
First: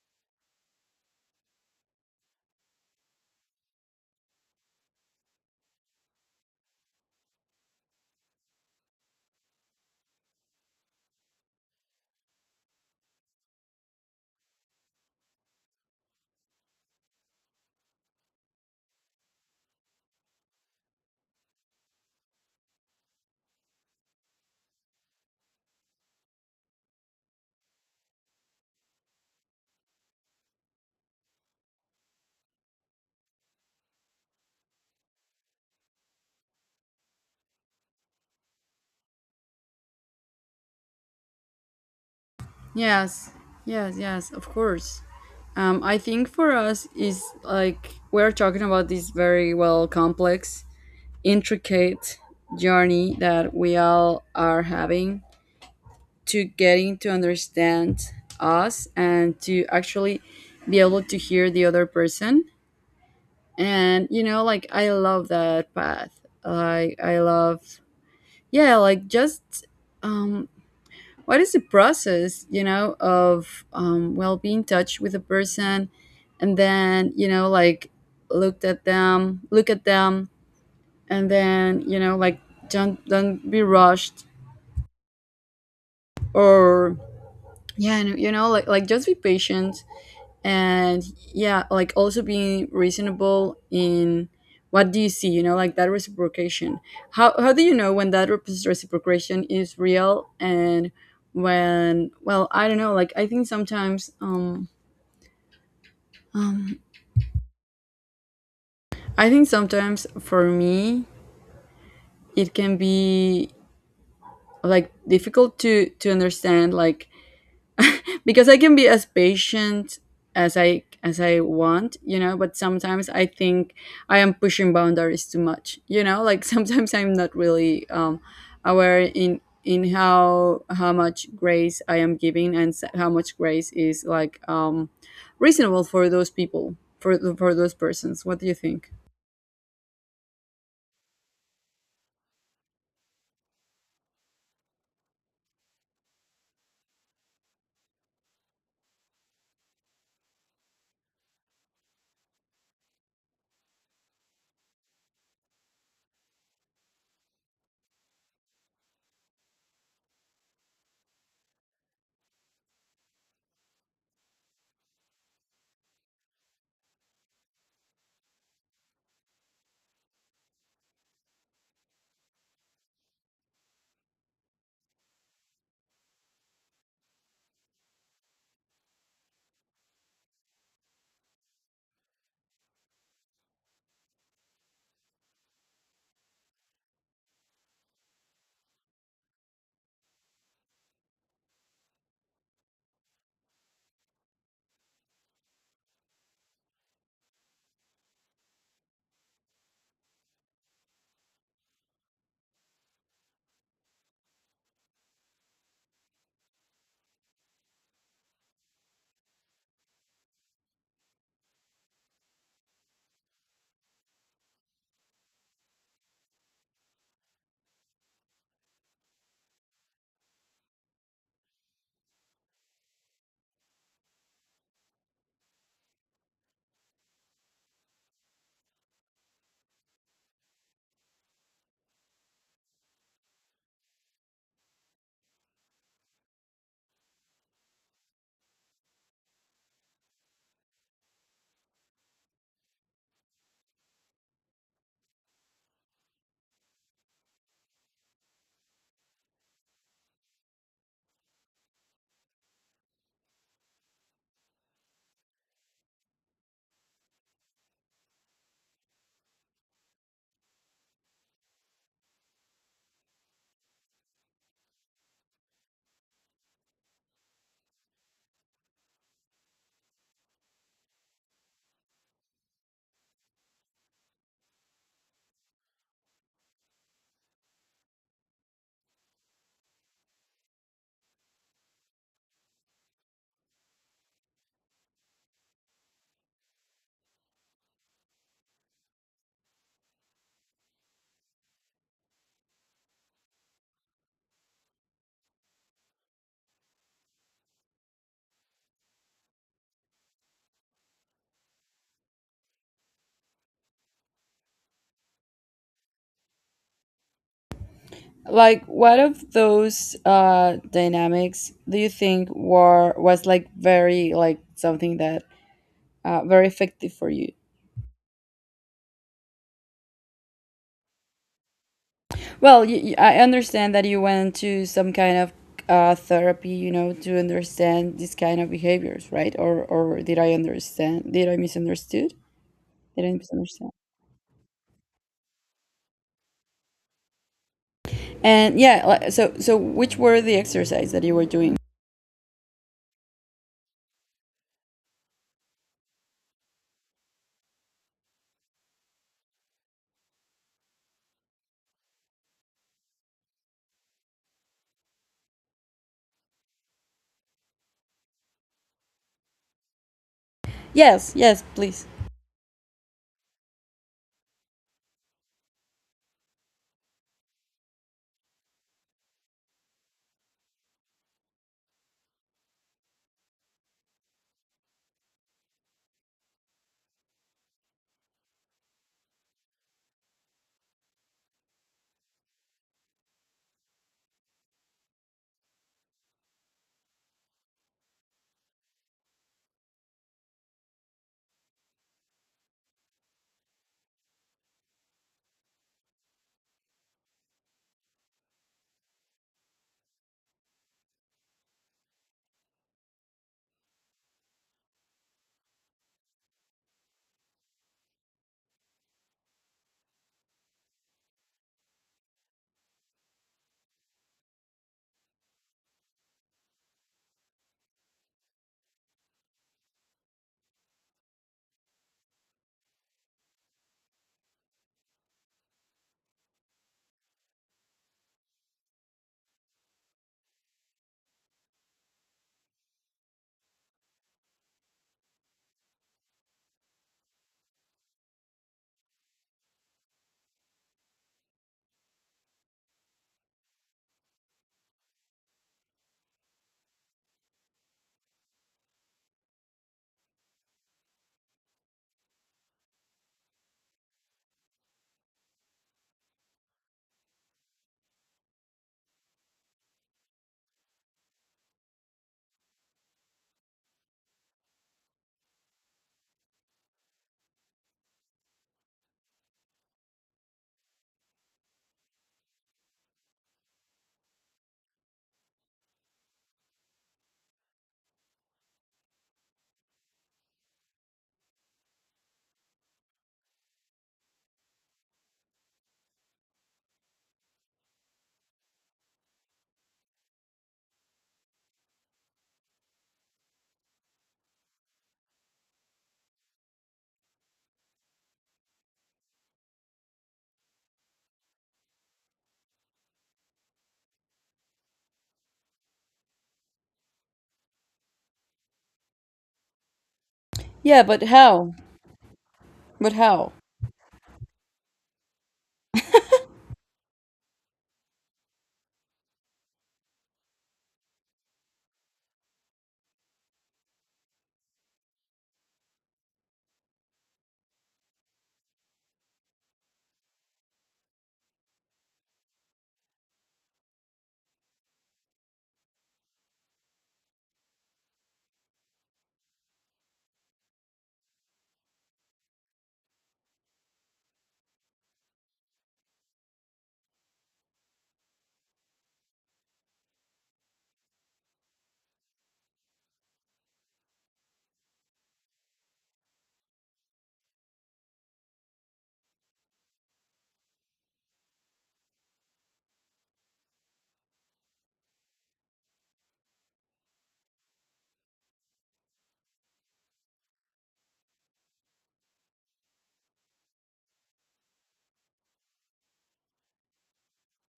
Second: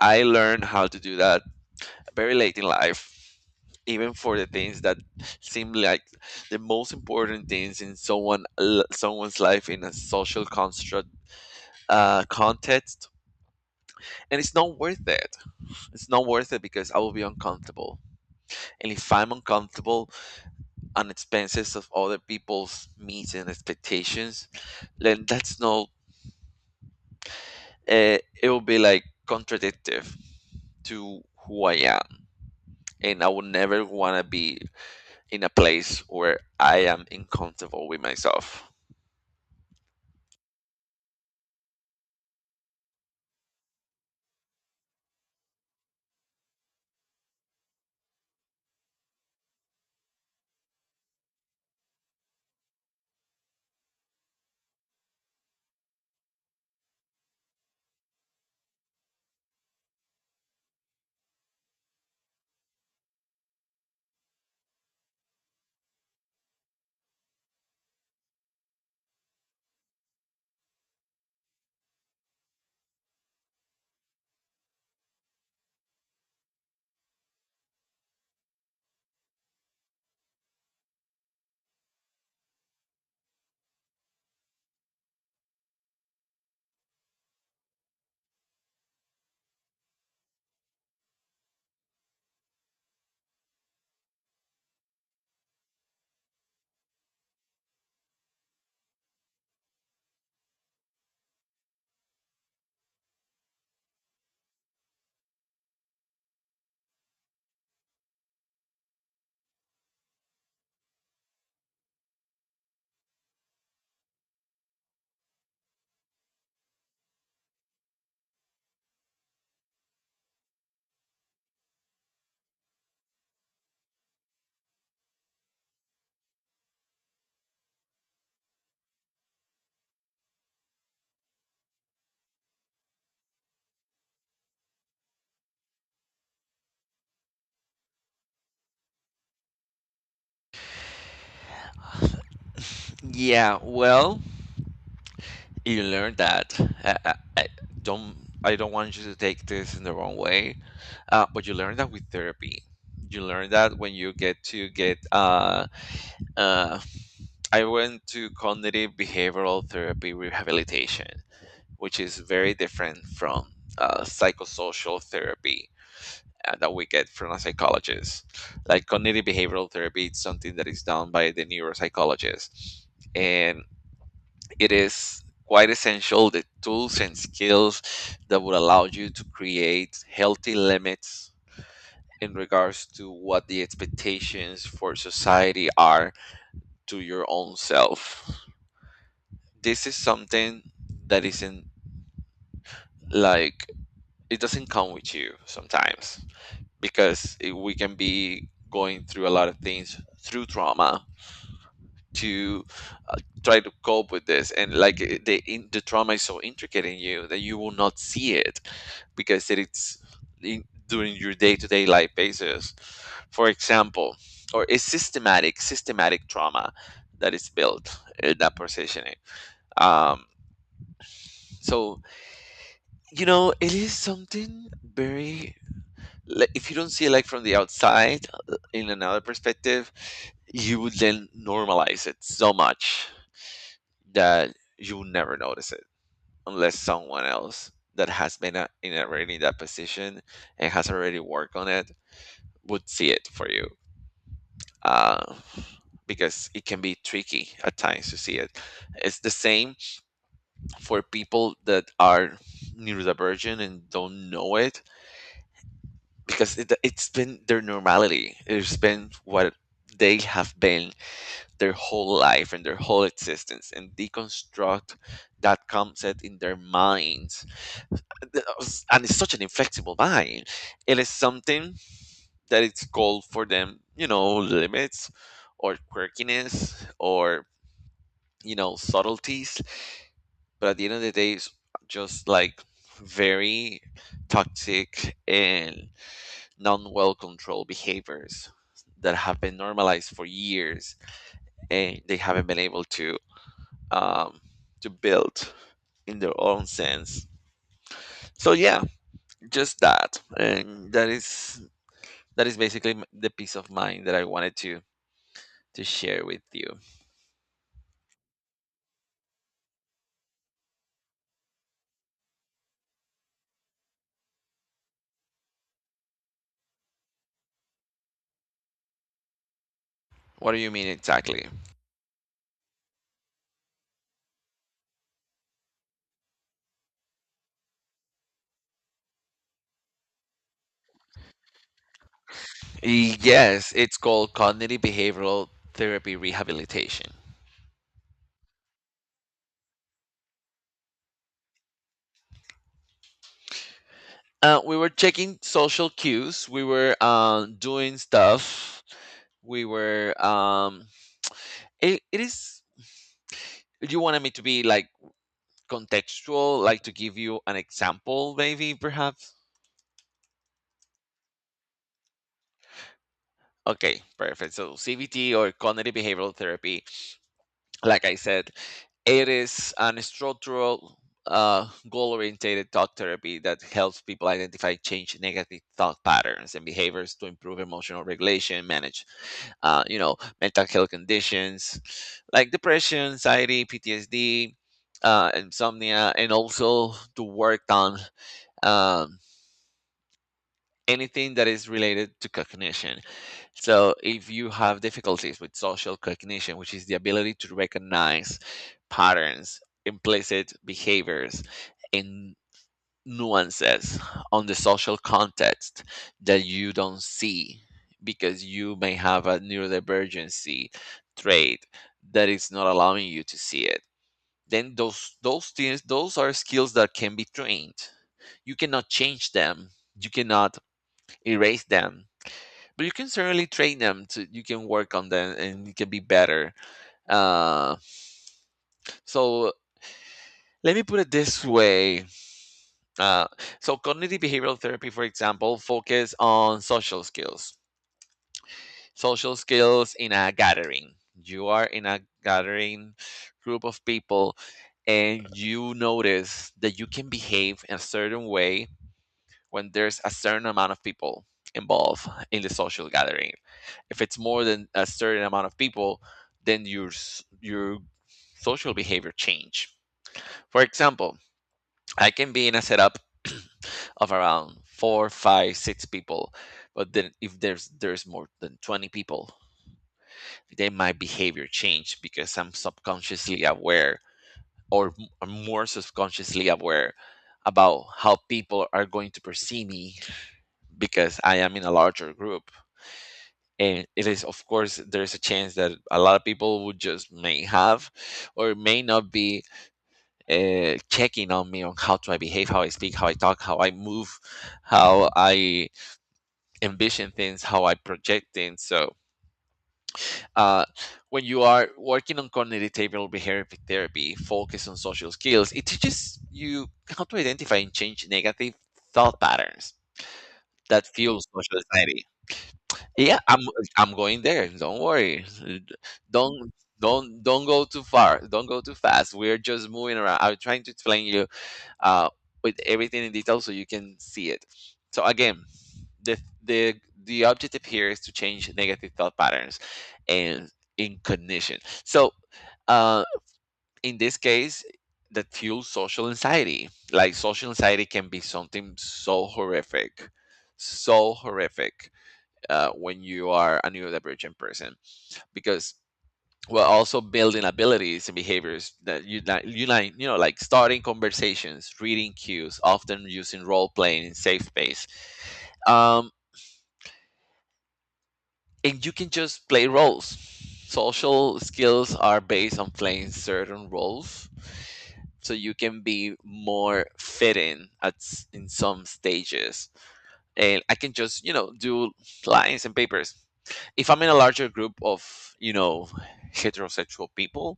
I learned how to do that very late in life, even for the things that seem like the most important things in someone l- someone's life in a social construct uh, context. And it's not worth it. It's not worth it because I will be uncomfortable. And if I'm uncomfortable on expenses of other people's needs and expectations, then that's not uh, it will be like contradictive to who I am, and I would never want to be in a place where I am uncomfortable with myself. Yes, yes, yes, of course. um, I think for us is like we're talking about this very well complex intricate journey that we all are having to getting to understand us and to actually be able to hear the other person. And you know like I love that path, like I love, yeah, like just, um what is the process, you know, of um well being in touch with a person, and then you know like looked at them look at them, and then you know like don't don't be rushed, or yeah, and you know like like just be patient, and yeah like also being reasonable in what do you see, you know, like that reciprocation. how how do you know when that rep- reciprocation is real and when, well I don't know. Like I think sometimes um um I think sometimes for me it can be like difficult to to understand, like because I can be as patient as I as I want, you know, but sometimes I think I am pushing boundaries too much, you know, like (laughs) sometimes I'm not really um aware in in how how much grace I am giving and s- how much grace is like um reasonable for those people, for the- for those persons. What do you think? Yeah, well, you learn that. I, I, I don't. I don't want you to take this in the wrong way, uh, but you learn that with therapy. You learn that when you get to get. Uh, uh, I went to cognitive behavioral therapy rehabilitation, which is very different from uh, psychosocial therapy uh, that we get from a psychologist. Like cognitive behavioral therapy, it's something that is done by the neuropsychologist, and it is quite essential the tools and skills that would allow you to create healthy limits in regards to what the expectations for society are to your own self. This is something that isn't like it doesn't come with you sometimes because it, we can be going through a lot of things through trauma to uh, try to cope with this and like I- the in, the trauma is so intricate in you that you will not see it because it- it's in, during your day-to-day life basis for example or a systematic systematic trauma that is built in that positioning um so you know it is something very like, if you don't see it like from the outside uh, in another perspective you would then normalize it so much that you will never notice it unless someone else that has been a, in already in that position and has already worked on it would see it for you uh, because it can be tricky at times to see it it's the same for people that are neurodivergent and don't know it because it, it's been their normality. It's been what they have been their whole life and their whole existence, and deconstruct that concept in their minds. And it's such an inflexible mind. It is something that it's called for them, you know, limits or quirkiness or, you know, subtleties. But at the end of the day, it's just like very toxic and non well controlled behaviors that have been normalized for years and they haven't been able to um, to build in their own sense so yeah just that and that is that is basically m- the peace of mind that I wanted to to share with you Like what of those uh dynamics do you think were was like very like something that uh, very effective for you? what do you mean exactly Well, you, you- I understand that you went to some kind of uh, therapy, you know, to understand these kind of behaviors, right? Or or did I understand? Did I misunderstood? Did I misunderstand? yes it's called cognitive behavioral therapy rehabilitation And yeah, li- so so which were the exercise that you were doing? uh, we were checking social cues we were um, doing stuff we were um, It, it is. You wanted me to be like contextual, like to give you an example, maybe perhaps. Yes, yes, please. Okay, perfect. So C B T or cognitive behavioral therapy, like I said, it is an structural, uh, goal-oriented thought therapy that helps people identify change negative thought patterns and behaviors to improve emotional regulation, manage, uh, you know, mental health conditions like depression, anxiety, P T S D, uh, insomnia, and also to work on um, anything that is related to cognition. So, if you have difficulties with social cognition, which is the ability to recognize patterns, implicit behaviors, and nuances on the social context that you don't see because you may have a neurodivergency trait that is not allowing you to see it then those those things those are skills that can be trained you cannot change them you cannot erase them but you can certainly train them to you can work on them and you can be better uh, so let me put it this way uh, so cognitive behavioral therapy for example focus on social skills social skills in a gathering you are in a gathering group of people and you notice that you can behave in a certain way when there's a certain amount of people involved in the social gathering if it's more than a certain amount of people, then your s- your social behavior change. For example, I can be in a setup (clears throat) of around four, five, six people, but then if there's there's more than twenty people, then my behavior change because I'm subconsciously aware or m- I'm more subconsciously aware about how people are going to perceive me because I am in a larger group. And it is of course there's a chance that a lot of people would just may have or may not be uh, checking on me on how do I behave how I speak how I talk how I move how I envision things how I project things so uh, when you are working on cognitive behavioral behavior therapy focus on social skills it teaches you how to identify and change negative thought patterns Yeah, that but fuel how? social anxiety But Yeah, how? I'm I'm going there. Don't worry. Don't don't don't go too far. Don't go too fast. We're just moving around. I'm trying to explain you uh with everything in detail so you can see it. So again, the the the objective here is to change negative thought patterns and in cognition. So uh in this case that fuels social anxiety. Like social anxiety can be something so horrific. So horrific uh, when you are a neurodivergent person because we're also building abilities and behaviors that you like you like you know like starting conversations reading cues often using role playing in safe space um, and you can just play roles social skills are based on playing certain roles so you can be more fitting at s- in some stages and I can just you know do lines and papers if I'm in a larger group of, you know, heterosexual people,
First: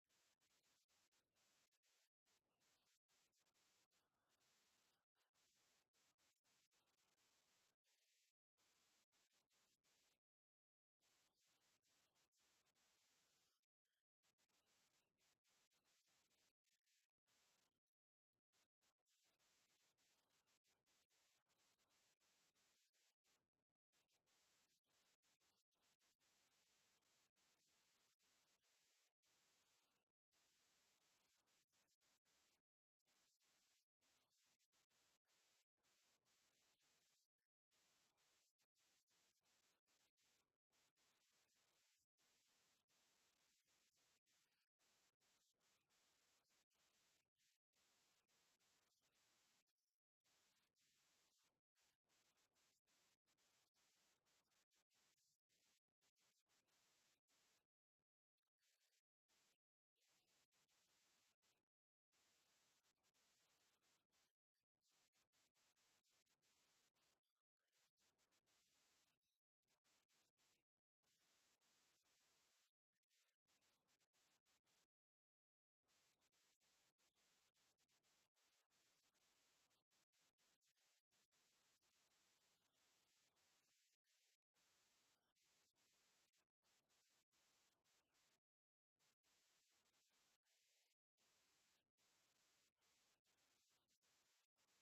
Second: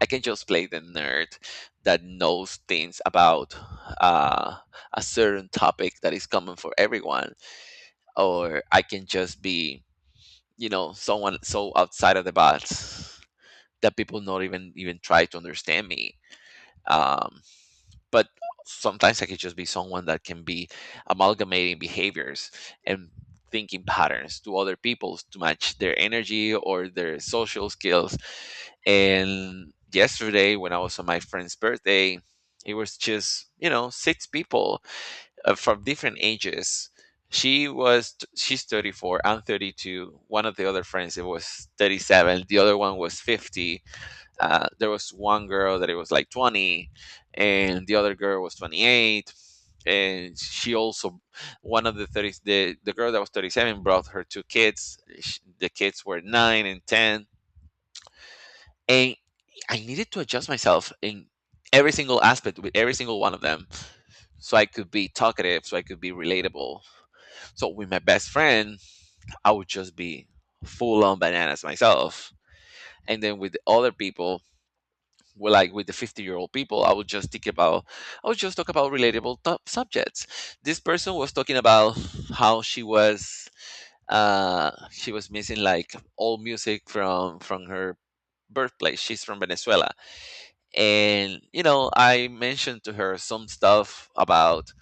I can just play the nerd that knows things about uh, a certain topic that is common for everyone, or I can just be, you know, someone so outside of the box that people not even even try to understand me. Um, but sometimes I could just be someone that can be amalgamating behaviors and thinking patterns to other people's to match their energy or their social skills. And yesterday, when I was on my friend's birthday, it was just you know six people uh, from different ages. She was she's thirty-four, I'm thirty-two. One of the other friends it was thirty-seven, the other one was fifty. Uh, there was one girl that it was like twenty, and the other girl was twenty-eight. And she also, one of the thirty the, the girl that was thirty-seven, brought her two kids. Sh- the kids were nine and ten. And I needed to adjust myself in every single aspect with every single one of them, so I could be talkative, so I could be relatable. So with my best friend, I would just be full on bananas myself. And then with the other people, well, like with the fifty year old people, I would just think about, I would just talk about relatable top subjects this person was talking about. How she was, uh she was missing like old music from from her birthplace. She's from Venezuela. And you know, I mentioned to her some stuff about,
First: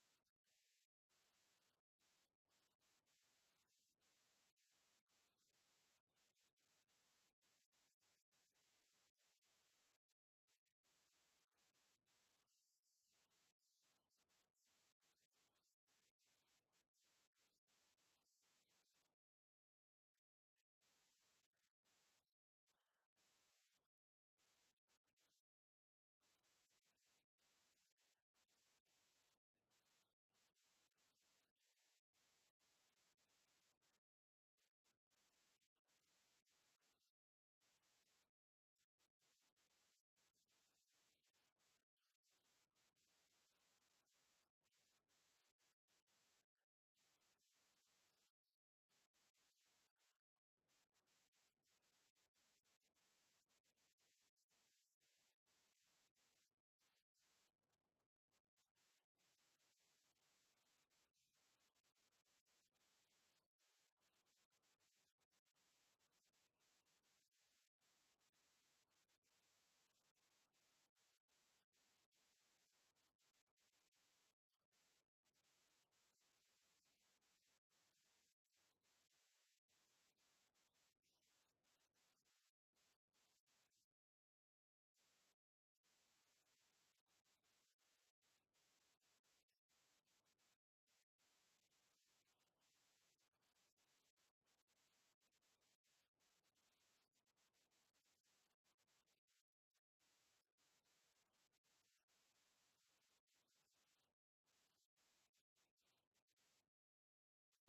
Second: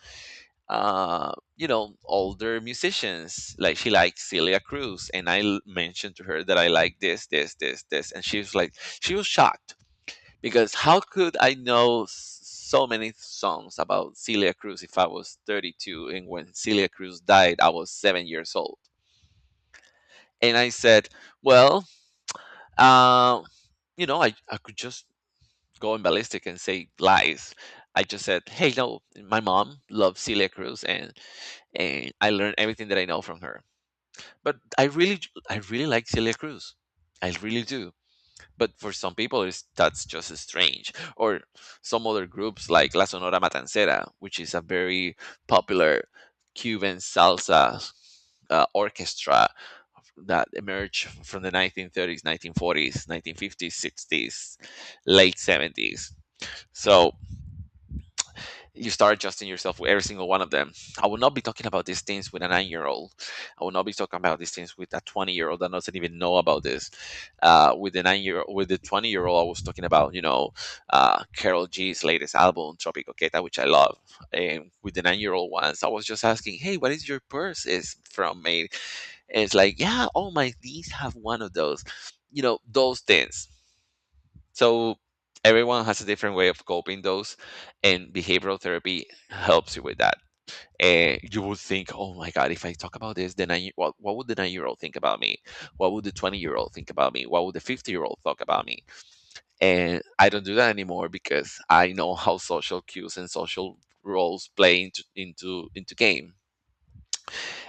uh you know older musicians. Like, she likes Celia Cruz, and i l- mentioned to her that I like this, this, this, this. And she was like, she was shocked, because how could I know s- so many songs about Celia Cruz if I was thirty-two, and when Celia Cruz died, I was seven years old? And I said, well, uh, you know, I, I could just go in ballistic and say lies. I just said, hey, no, my mom loves Celia Cruz, and, and I learned everything that I know from her. But I really, I really like Celia Cruz. I really do. But for some people it's, that's just strange. Or some other groups like La Sonora Matancera, which is a very popular Cuban salsa uh, orchestra that emerged from the nineteen thirties, nineteen forties, nineteen fifties, sixties, late seventies. So you start adjusting yourself with every single one of them. I will not be talking about these things with a nine year old. I will not be talking about these things with a twenty year old that doesn't even know about this. Uh, with the nine year with the twenty year old, I was talking about, you know, uh, Carol G's latest album, Tropico Queta, which I love. And with the nine year old ones, I was just asking, hey, what is your purse? Is from made, and it's like, yeah, all my knees have one of those. You know, those things. So everyone has a different way of coping those, and behavioral therapy helps you with that. And you would think, oh my God, if I talk about this, then I, what, what would the nine year old think about me? What would the twenty year old think about me? What would the fifty year old talk about me? And I don't do that anymore, because I know how social cues and social roles play into into into game.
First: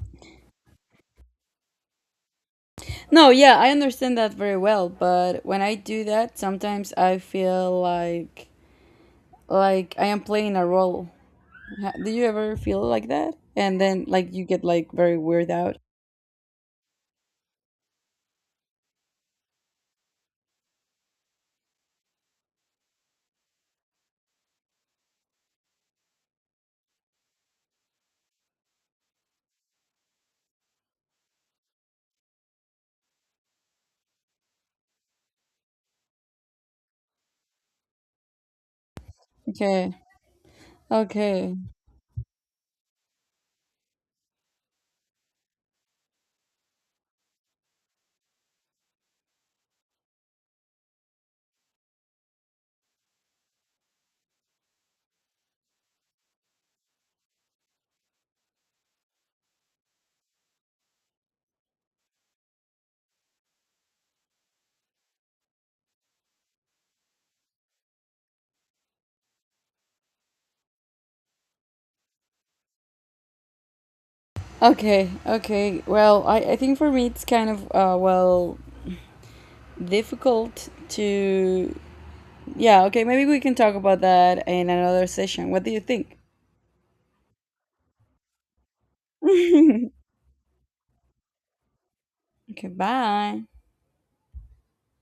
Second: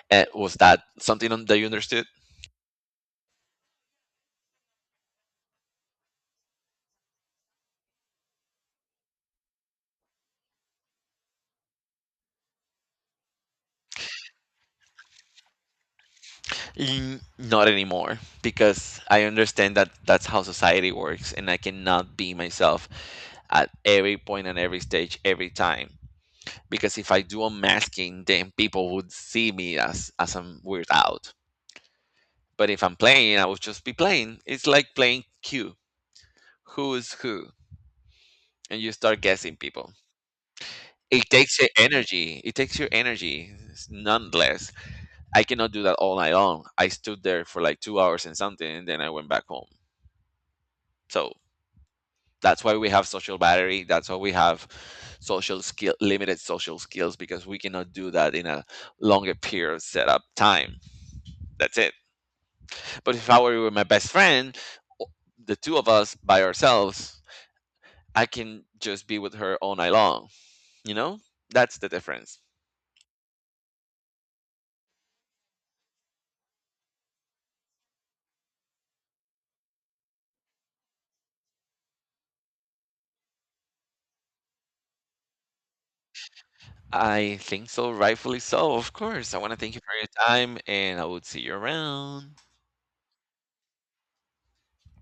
And was that something on- that you understood? No, yeah, I understand that very well, but when I do that, sometimes I feel like like I am playing a role. Ha- Do you ever feel like that? And then like you get like very weird out. N- Not anymore, because I understand that that's how society works, and I cannot be myself at every point and every stage, every time. Because if I do a masking, then people would see me as as I'm weird out. But if I'm playing, I would just be playing. It's like playing Q, who is who, and you start guessing Okay, people. It okay, takes your energy. It takes your energy, s- nonetheless. I cannot do that all night long. I stood there for like two hours and something, and then I went back home. So that's why we have social battery, that's why we have social skill limited social skills, because we cannot do that in a longer period of setup time. That's it. But if I were with my best friend, o- the two of us by ourselves, I can just be with her all night long, you know. That's the difference. okay, okay. Well, I, I think for me it's kind of uh well difficult to yeah, okay, maybe we can talk about that in another session. What do you think? I think so, rightfully so. Of course, I want to thank you for your time, and I would see you around. (laughs) okay, bye.